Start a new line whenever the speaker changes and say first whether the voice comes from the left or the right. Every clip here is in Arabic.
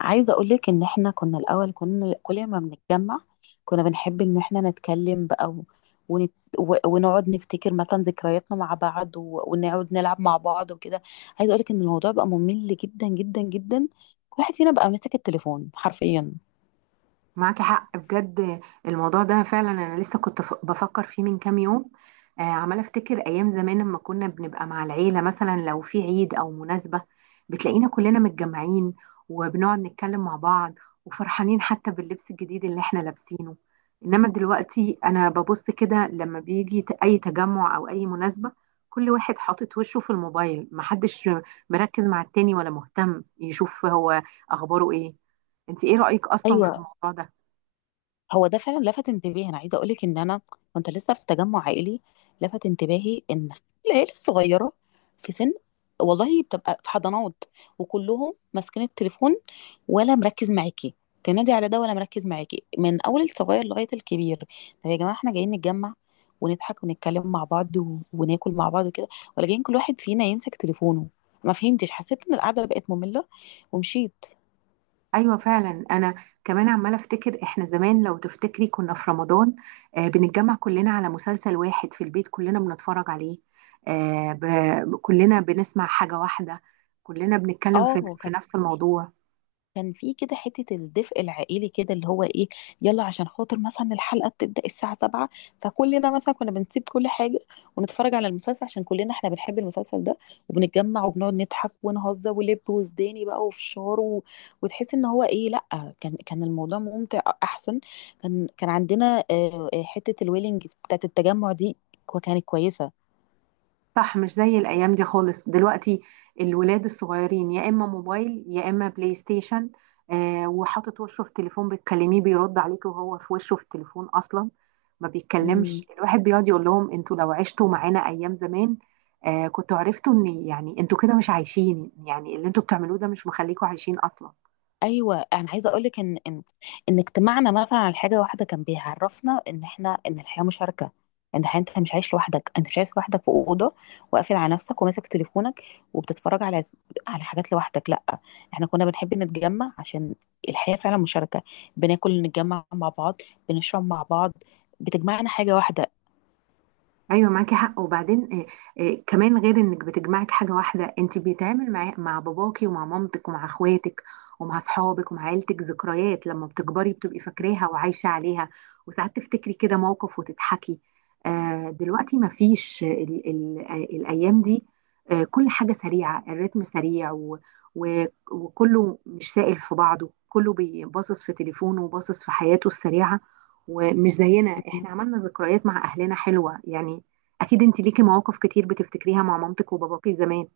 left: عايزة أقولك إن إحنا كنا الأول، كنا كل ما بنتجمع كنا بنحب إن إحنا نتكلم بقى ونت... ونقعد نفتكر مثلا ذكرياتنا مع بعض، ونقعد نلعب مع بعض وكده. عايزة أقولك إن الموضوع بقى ممل جدا جدا جدا. كل واحد فينا بقى ماسك التليفون حرفيا.
right: معاكي حق بجد. الموضوع ده فعلا انا لسه كنت بفكر فيه من كام يوم. عماله افتكر ايام زمان لما كنا بنبقى مع العيله، مثلا لو في عيد او مناسبه بتلاقينا كلنا متجمعين، وبنقعد نتكلم مع بعض، وفرحانين حتى باللبس الجديد اللي احنا لابسينه. انما دلوقتي انا ببص كده لما بيجي اي تجمع او اي مناسبه، كل واحد حاطط وشه في الموبايل، محدش مركز مع التاني ولا مهتم يشوف هو اخباره ايه. انت ايه رأيك اصلا في
left: ايوه،
right: الموضوع ده؟
left: هو ده فعلا لفت انتباهي. انا عايزه اقول لك ان انا كنت لسه في تجمع عائلي. لفت انتباهي ان العيال الصغيره في سن، والله، بتبقى في حضانات، وكلهم ماسكين التليفون، ولا مركز معاكي. تنادي على ده ولا مركز معاكي، من اول الصغير لغايه الكبير. طب يا جماعه، احنا جايين نتجمع ونضحك ونتكلم مع بعض وناكل مع بعض وكده، ولا جايين كل واحد فينا يمسك تليفونه؟ ما فهمتش، حسيت ان القعده بقت ممله ومشيت.
right: ايوه فعلا. انا كمان عماله افتكر احنا زمان، لو تفتكري كنا في رمضان، بنتجمع كلنا على مسلسل واحد في البيت كلنا بنتفرج عليه. كلنا بنسمع حاجه واحده، كلنا بنتكلم
left: اه،
right: في نفس الموضوع.
left: كان في كده حتة الدفء العائلي، كده اللي هو ايه، يلا عشان خاطر مثلا الحلقة بتبدأ الساعة 7، فكلنا مثلا كنا بنسيب كل حاجة ونتفرج على المسلسل عشان كلنا احنا بنحب المسلسل ده. وبنتجمع وبنقعد نضحك ونهزر، ولب وزداني بقى وفشار، و... وتحس ان هو ايه، لا، كان الموضوع ممتع احسن. كان عندنا، حتة الويلنج بتاعت التجمع دي، كانت كويسة.
right: صح، مش زي الايام دي خالص. دلوقتي الولاد الصغيرين يا اما موبايل يا اما بلاي ستيشن، وحاطط وشه في تليفون، بتكلميه بيرد عليك وهو في وشه في التليفون، اصلا ما
left: إمم.
right: بيتكلمش. الواحد بيقعد يقول لهم انتوا لو عشتوا معانا ايام زمان كنتوا عرفتوا ان يعني انتوا كده مش عايشين، يعني اللي انتوا بتعملوه ده مش مخليكوا عايشين اصلا.
left: ايوه، انا عايزه اقول لك ان ان اجتماعنا مثلا على حاجه واحده كان بيعرفنا ان احنا، ان الحياه مشاركه، ان الحياه، انت مش عايش لوحدك. انت مش عايش لوحدك في اوضه وقافل على نفسك وماسك تليفونك وبتتفرج على حاجات لوحدك، لا، احنا كنا بنحب نتجمع عشان الحياه فعلا مشاركه. بناكل، نتجمع مع بعض، بنشرب مع بعض، بتجمعنا حاجه واحده.
right: ايوه معاكي حق. وبعدين كمان، غير انك بتجمعك حاجه واحده، انت بيتعامل مع باباكي ومع مامتك ومع اخواتك ومع اصحابك ومع عيلتك ذكريات، لما بتكبري بتبقي فاكراها وعايشه عليها، وساعات تفتكري كده موقف وتضحكي. دلوقتي ما فيش ال ال الايام دي، كل حاجه سريعه، الريتم سريع و و وكله مش سائل في بعضه، كله باصص في تليفونه وباصص في حياته السريعه. ومش زينا احنا عملنا ذكريات مع اهلنا حلوه يعني. اكيد انت ليكي مواقف كتير بتفتكريها مع مامتك وباباكي زمان.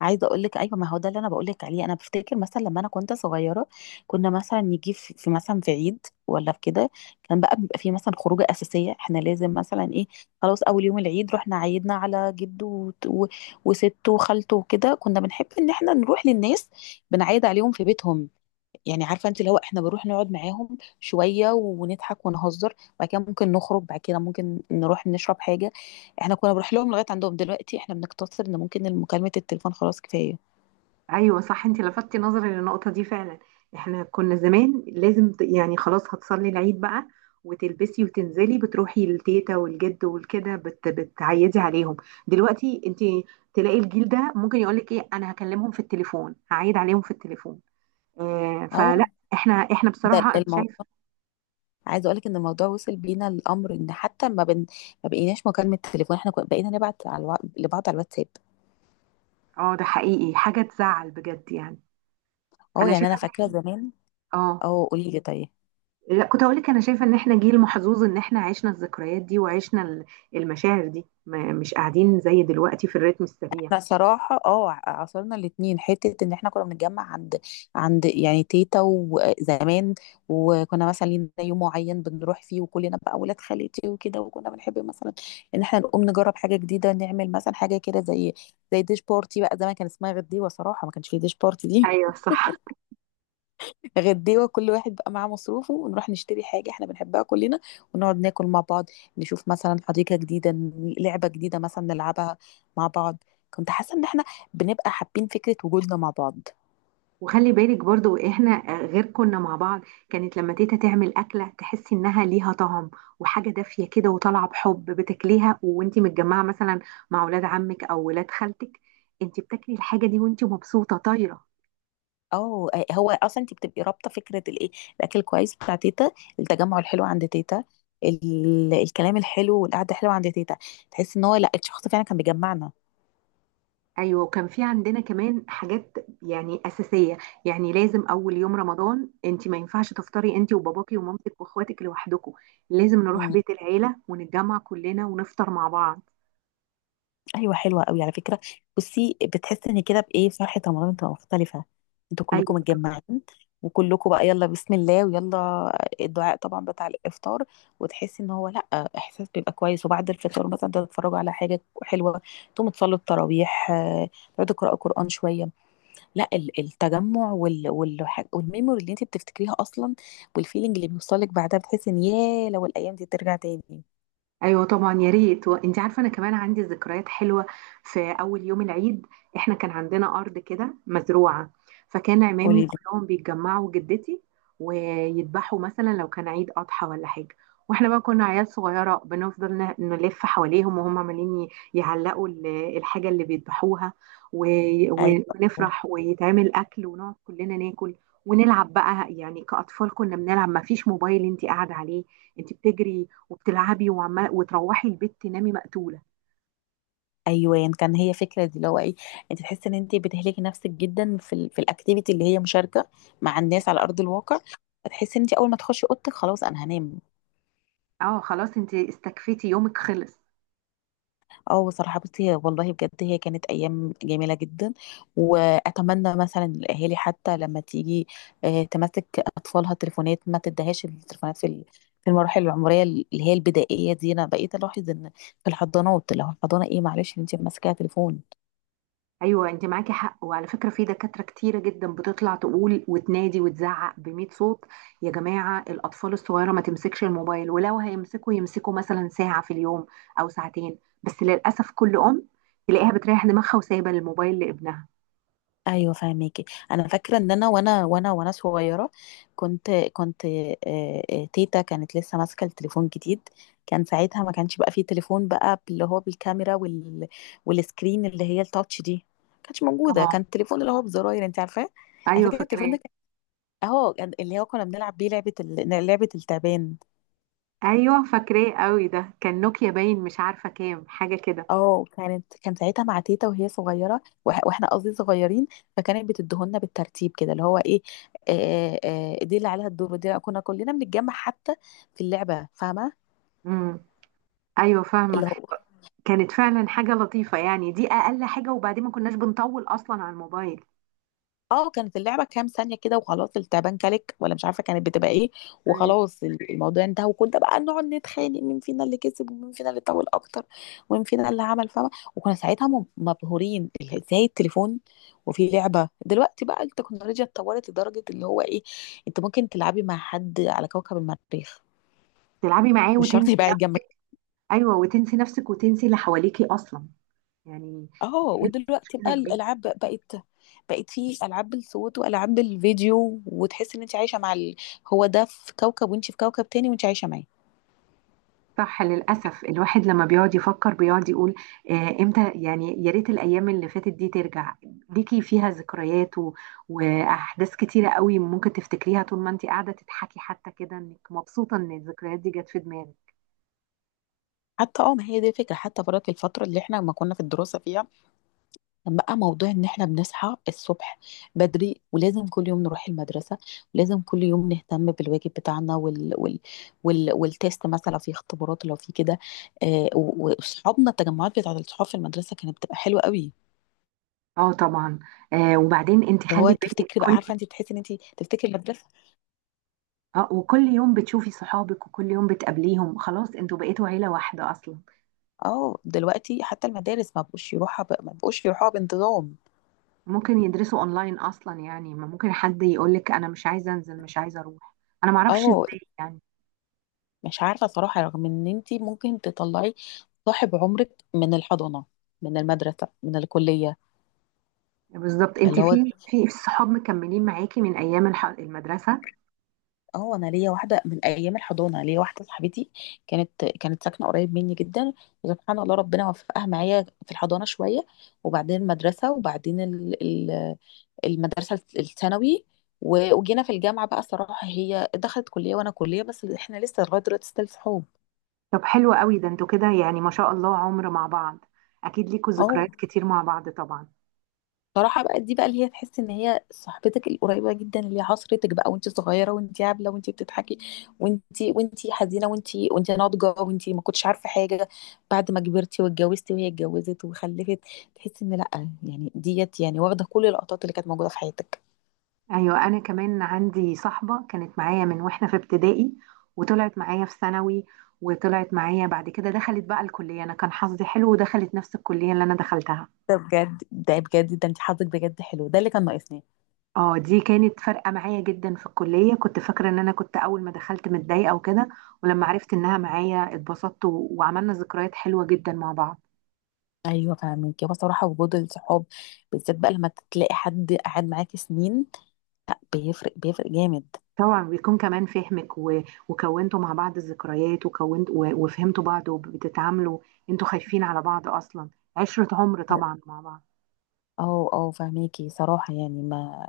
left: عايزه اقول لك، ايوه، ما هو ده اللي انا بقول لك عليه. انا بفتكر مثلا لما انا كنت صغيره، كنا مثلا نيجي في مثلا في عيد ولا في كده. كان بقى بيبقى في مثلا خروجه اساسيه، احنا لازم مثلا ايه، خلاص، اول يوم العيد رحنا عيدنا على جده وسته وخالته وكده. كنا بنحب ان احنا نروح للناس، بنعيد عليهم في بيتهم. يعني عارفه انت اللي هو احنا بنروح نقعد معاهم شويه ونضحك ونهزر، بعد كده ممكن نخرج، بعد كده ممكن نروح نشرب حاجه. احنا كنا بنروح لهم لغايه عندهم، دلوقتي احنا بنقتصر ان ممكن مكالمه التليفون خلاص كفايه.
right: ايوه صح. انت لفتي نظري للنقطه دي فعلا. احنا كنا زمان لازم يعني خلاص هتصلي العيد بقى، وتلبسي وتنزلي، بتروحي للتيتا والجد والكده بتعيدي عليهم. دلوقتي انت تلاقي الجيل ده ممكن يقولك ايه، انا هكلمهم في التليفون، هعيد عليهم في التليفون.
left: اه،
right: فلا، احنا
left: ده
right: بصراحه انا شايفه.
left: الموضوع. عايزه اقول لك ان الموضوع وصل بينا الامر ان حتى ما بقيناش مكالمه تليفون، بقينا نبعت لبعض على الواتساب.
right: اه، ده حقيقي حاجه تزعل بجد يعني.
left: اه،
right: انا
left: يعني
right: شايفه
left: انا
right: ان
left: فاكره
right: احنا،
left: زمان.
right: اه،
left: اه، قولي لي، طيب.
right: لا كنت هقول لك انا شايفه ان احنا جيل محظوظ، ان احنا عشنا الذكريات دي وعشنا المشاعر دي، ما مش قاعدين زي دلوقتي في الريتم السريع.
left: احنا صراحة عاصرنا الاتنين، حتة ان احنا كنا بنتجمع عند يعني تيتا وزمان. وكنا مثلا لينا يوم معين بنروح فيه، وكلنا بقى ولاد خالتي وكده. وكنا بنحب مثلا ان احنا نقوم نجرب حاجة جديدة، نعمل مثلا حاجة كده، زي ديش بارتي بقى، زمان كان اسمها غير دي، وصراحة ما كانش فيه ديش بارتي دي.
right: ايوه صح.
left: غديوه، كل واحد بقى معاه مصروفه ونروح نشتري حاجة احنا بنحبها كلنا، ونقعد ناكل مع بعض، نشوف مثلا حديقة جديدة، لعبة جديدة مثلا نلعبها مع بعض. كنت حاسة ان احنا بنبقى حابين فكرة وجودنا مع بعض.
right: وخلي بالك برضو احنا غير كنا مع بعض، كانت لما تيتا تعمل اكله تحسي انها ليها طعم وحاجه دافيه كده وطالعه بحب بتاكليها، وانتي متجمعه مثلا مع ولاد عمك او ولاد خالتك، انتي بتاكلي الحاجه دي وانتي مبسوطه طايره.
left: اه، هو اصلا انت بتبقي رابطة فكرة الايه، الاكل الكويس بتاع تيتا، التجمع الحلو عند تيتا، الكلام الحلو والقعدة الحلوة عند تيتا. تحس ان هو، لا، الشخص فعلا كان بيجمعنا.
right: ايوه، وكان في عندنا كمان حاجات يعني اساسيه، يعني لازم اول يوم رمضان انت ما ينفعش تفطري انت وباباكي ومامتك واخواتك لوحدكم، لازم نروح بيت العيله ونتجمع كلنا ونفطر مع بعض.
left: ايوه، حلوه قوي على فكره. بصي، بتحس ان كده، بايه، فرحه رمضان بتبقى مختلفه، انتوا كلكم
right: ايوه.
left: متجمعين. وكلكم بقى يلا بسم الله، ويلا الدعاء طبعا بتاع الافطار، وتحسي ان هو، لا، احساس بيبقى كويس. وبعد الفطار مثلا تتفرجوا على حاجه حلوه، تقوموا تصلوا التراويح، تقعدوا تقراوا قران شويه. لا، التجمع والميموري اللي انت بتفتكريها اصلا، والفيلينج اللي بيوصلك بعدها، بتحسي ان ياه لو الايام دي ترجع تاني.
right: ايوه طبعا يا ريت. وانت عارفه انا كمان عندي ذكريات حلوه في اول يوم العيد. احنا كان عندنا ارض كده مزروعه، فكان عمامي
left: قولي لي.
right: كلهم بيتجمعوا جدتي ويذبحوا مثلا لو كان عيد اضحى ولا حاجه، واحنا بقى كنا عيال صغيره بنفضل نلف حواليهم، وهم عمالين يعلقوا الحاجه اللي بيذبحوها، و-
left: ايوه،
right: ونفرح ويتعمل اكل ونقعد كلنا ناكل، ونلعب بقى يعني كأطفال كنا بنلعب، ما فيش موبايل انت قاعدة عليه، انت بتجري وبتلعبي وعمال وتروحي البيت تنامي مقتولة.
left: ايوه، يعني كان، هي فكره دي اللي هو ايه، انت تحسي ان انت بتهلكي نفسك جدا في في الاكتيفيتي اللي هي مشاركه مع الناس على ارض الواقع، فتحسي ان انت اول ما تخشي اوضتك خلاص انا هنام.
right: اه، خلاص انت استكفيتي يومك خلص.
left: اه صراحه، بصي، والله بجد هي كانت ايام جميله جدا. واتمنى مثلا الاهالي حتى لما تيجي تمسك اطفالها تليفونات، ما تدهاش التليفونات في في المراحل العمريه اللي هي البدائيه دي. انا بقيت الاحظ ان في الحضانات، لو الحضانه ايه، معلش، انت ماسكه تليفون.
right: ايوه، انت معاكي حق. وعلى فكره في دكاتره كتيره جدا بتطلع تقول وتنادي وتزعق بميت صوت: يا جماعه الاطفال الصغيره ما تمسكش الموبايل، ولو هيمسكوا يمسكوا مثلا ساعه في اليوم او ساعتين. بس للاسف كل ام تلاقيها بتريح دماغها وسايبه الموبايل لابنها.
left: ايوه فاهميكي. انا فاكره ان انا وانا وانا وانا صغيره، كنت كنت آه، آه، تيتا كانت لسه ماسكه التليفون جديد. كان ساعتها ما كانش بقى فيه تليفون بقى اللي هو بالكاميرا والسكرين اللي هي التاتش دي، ما كانتش موجوده.
right: اه،
left: كان التليفون اللي هو بزراير، انت عارفاه. على
right: ايوه
left: فكره التليفون ده
right: فاكراه.
left: اهو اللي هو كنا بنلعب بيه لعبه، لعبه التعبان.
right: ايوه فاكراه قوي، ده كان نوكيا باين مش عارفه كام حاجه كده.
left: اه، كان ساعتها مع تيتا وهي صغيره، واحنا قصدي صغيرين، فكانت بتدهولنا بالترتيب كده اللي هو ايه، دي اللي عليها الدور، كنا كلنا بنتجمع حتى في اللعبه، فاهمه.
right: امم، ايوه فاهمه.
left: اللي هو،
right: كانت فعلا حاجة لطيفة يعني، دي أقل حاجة. وبعدين ما كناش بنطول أصلا على الموبايل.
left: اه كانت اللعبة كام ثانية كده وخلاص، التعبان كلك ولا مش عارفة كانت بتبقى ايه.
right: ايوه،
left: وخلاص الموضوع انتهى، وكنا بقى نقعد نتخانق مين فينا اللي كسب ومين فينا اللي طول اكتر، ومين فينا اللي عمل، فاهمة. وكنا ساعتها مبهورين ازاي التليفون، وفي لعبة، دلوقتي بقى التكنولوجيا اتطورت لدرجة اللي هو ايه، انت ممكن تلعبي مع حد على كوكب المريخ،
right: تلعبي معاه
left: مش شرط
right: وتنسي
left: يبقى قاعد
right: نفسك.
left: جنبك.
right: أيوة، وتنسي نفسك وتنسي اللي حواليكي أصلا يعني،
left: اه،
right: دي كانت
left: ودلوقتي
right: مشكلة
left: بقى
right: كبيرة.
left: الالعاب بقت في العاب بالصوت والعاب بالفيديو، وتحس ان انت عايشه مع هو ده في كوكب وانت في كوكب تاني وانت عايشه معاه.
right: صح، للأسف. الواحد لما بيقعد يفكر بيقعد يقول: آه، إمتى يعني يا ريت الأيام اللي فاتت دي ترجع، ليكي فيها ذكريات وأحداث كتيرة قوي ممكن تفتكريها طول ما أنت قاعدة تضحكي حتى كده، إنك مبسوطة إن الذكريات دي جت في دماغك.
left: حتى اه، ما هي دي فكره حتى برات الفتره اللي احنا لما كنا في الدراسه فيها. كان بقى موضوع ان احنا بنصحى الصبح بدري، ولازم كل يوم نروح المدرسه، ولازم كل يوم نهتم بالواجب بتاعنا والتيست مثلا لو في اختبارات، لو في كده، واصحابنا، التجمعات بتاعه الصحاب في المدرسه كانت بتبقى حلوه قوي.
right: اه طبعا. وبعدين انت
left: اللي هو
right: خلي بالك،
left: تفتكري بقى،
right: كل
left: عارفه انت، تحسي ان انت تفتكري المدرسه.
right: اه وكل يوم بتشوفي صحابك، وكل يوم بتقابليهم، خلاص انتوا بقيتوا عيلة واحدة اصلا.
left: اه دلوقتي حتى المدارس ما بقوش يروحها ما بقوش يروحوها بانتظام.
right: ممكن يدرسوا اونلاين اصلا يعني، ما ممكن حد يقولك انا مش عايزة انزل، مش عايزة اروح. انا معرفش
left: اه
right: ازاي يعني.
left: مش عارفه صراحه، رغم ان انت ممكن تطلعي صاحب عمرك من الحضانه، من المدرسه، من الكليه.
right: بالظبط، انت
left: اللي هو،
right: في صحاب مكملين معاكي من ايام المدرسة.
left: اه انا ليا واحده من ايام الحضانه، ليا واحده صاحبتي، كانت ساكنه قريب مني جدا، وسبحان الله ربنا وفقها معايا في الحضانه شويه، وبعدين المدرسه، وبعدين المدرسة الثانوي، وجينا في الجامعة بقى. صراحة هي دخلت كلية وانا كلية، بس احنا لسه لغاية دلوقتي ستيل صحاب.
right: طب، حلو قوي ده. انتوا كده يعني ما شاء الله عمر مع بعض. اكيد ليكوا ذكريات
left: اه
right: كتير مع بعض طبعا.
left: صراحة بقى، دي بقى اللي هي تحس ان هي صاحبتك القريبة جدا اللي هي عصرتك بقى وانت صغيرة، وانت عابلة وانت بتضحكي، وانت حزينة، وانت ناضجة، وانت ما كنتش عارفة حاجة. بعد ما كبرتي واتجوزتي، وهي اتجوزت وخلفت، تحس ان، لا، يعني ديت يعني واخدة كل اللقطات اللي كانت موجودة في حياتك.
right: ايوه، انا كمان عندي صاحبه كانت معايا من واحنا في ابتدائي، وطلعت معايا في ثانوي، وطلعت معايا بعد كده دخلت بقى الكليه. انا كان حظي حلو ودخلت نفس الكليه اللي انا دخلتها.
left: ده بجد، ده بجد، ده انت حظك بجد حلو، ده اللي كان ناقصني.
right: اه، دي كانت فارقه معايا جدا. في الكليه كنت فاكره ان انا كنت اول ما دخلت متضايقه وكده، ولما عرفت انها معايا اتبسطت، وعملنا ذكريات حلوه جدا مع بعض.
left: ايوه فاهمك، هو صراحه وجود الصحاب، بالذات بقى لما تلاقي حد قاعد معاكي سنين، لا بيفرق، بيفرق جامد.
right: طبعا، بيكون كمان فهمك، وكونتوا مع بعض الذكريات، وفهمتوا بعض وبتتعاملوا، انتوا خايفين على بعض اصلا، عشره عمر طبعا مع بعض.
left: اه اه فاهميكي صراحة، يعني ما،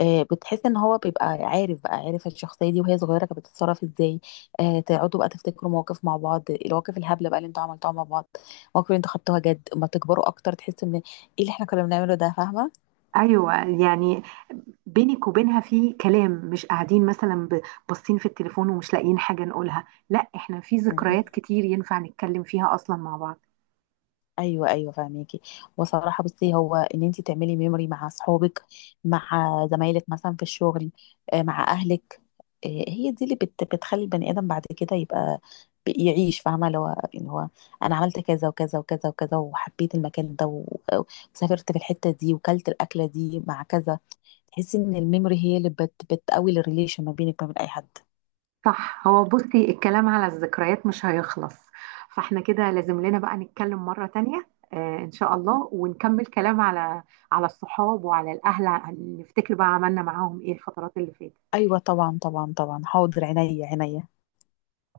left: بتحس ان هو بيبقى عارف بقى، عارف الشخصية دي وهي صغيرة كانت بتتصرف ازاي. تقعدوا بقى تفتكروا مواقف مع بعض، المواقف الهبلة بقى اللي انتوا عملتوها مع بعض، المواقف اللي انتوا خدتوها جد، اما تكبروا اكتر تحسوا ان ايه اللي احنا كنا بنعمله ده،
right: ايوه يعني بينك وبينها في كلام، مش قاعدين مثلا باصين في التليفون ومش لاقيين حاجه نقولها. لا احنا في ذكريات
left: فاهمة.
right: كتير ينفع نتكلم فيها اصلا مع بعض.
left: ايوه، ايوه، فاهميكي. وصراحه بصي هو ان انت تعملي ميموري مع اصحابك، مع زمايلك مثلا في الشغل، مع اهلك، هي دي اللي بتخلي البني ادم بعد كده يبقى يعيش، فاهمه، لو اللي هو انا عملت كذا وكذا وكذا وكذا، وحبيت المكان ده، وسافرت في الحته دي، وكلت الاكله دي مع كذا. تحسي ان الميموري هي اللي بتقوي الريليشن ما بينك وما بين اي حد.
right: صح، هو بصي الكلام على الذكريات مش هيخلص، فاحنا كده لازم لنا بقى نتكلم مره تانية. ان شاء الله، ونكمل كلام على الصحاب وعلى الاهل، نفتكر بقى عملنا معاهم ايه الفترات اللي فاتت.
left: ايوه طبعا طبعا طبعا، حاضر، عينيا عينيا.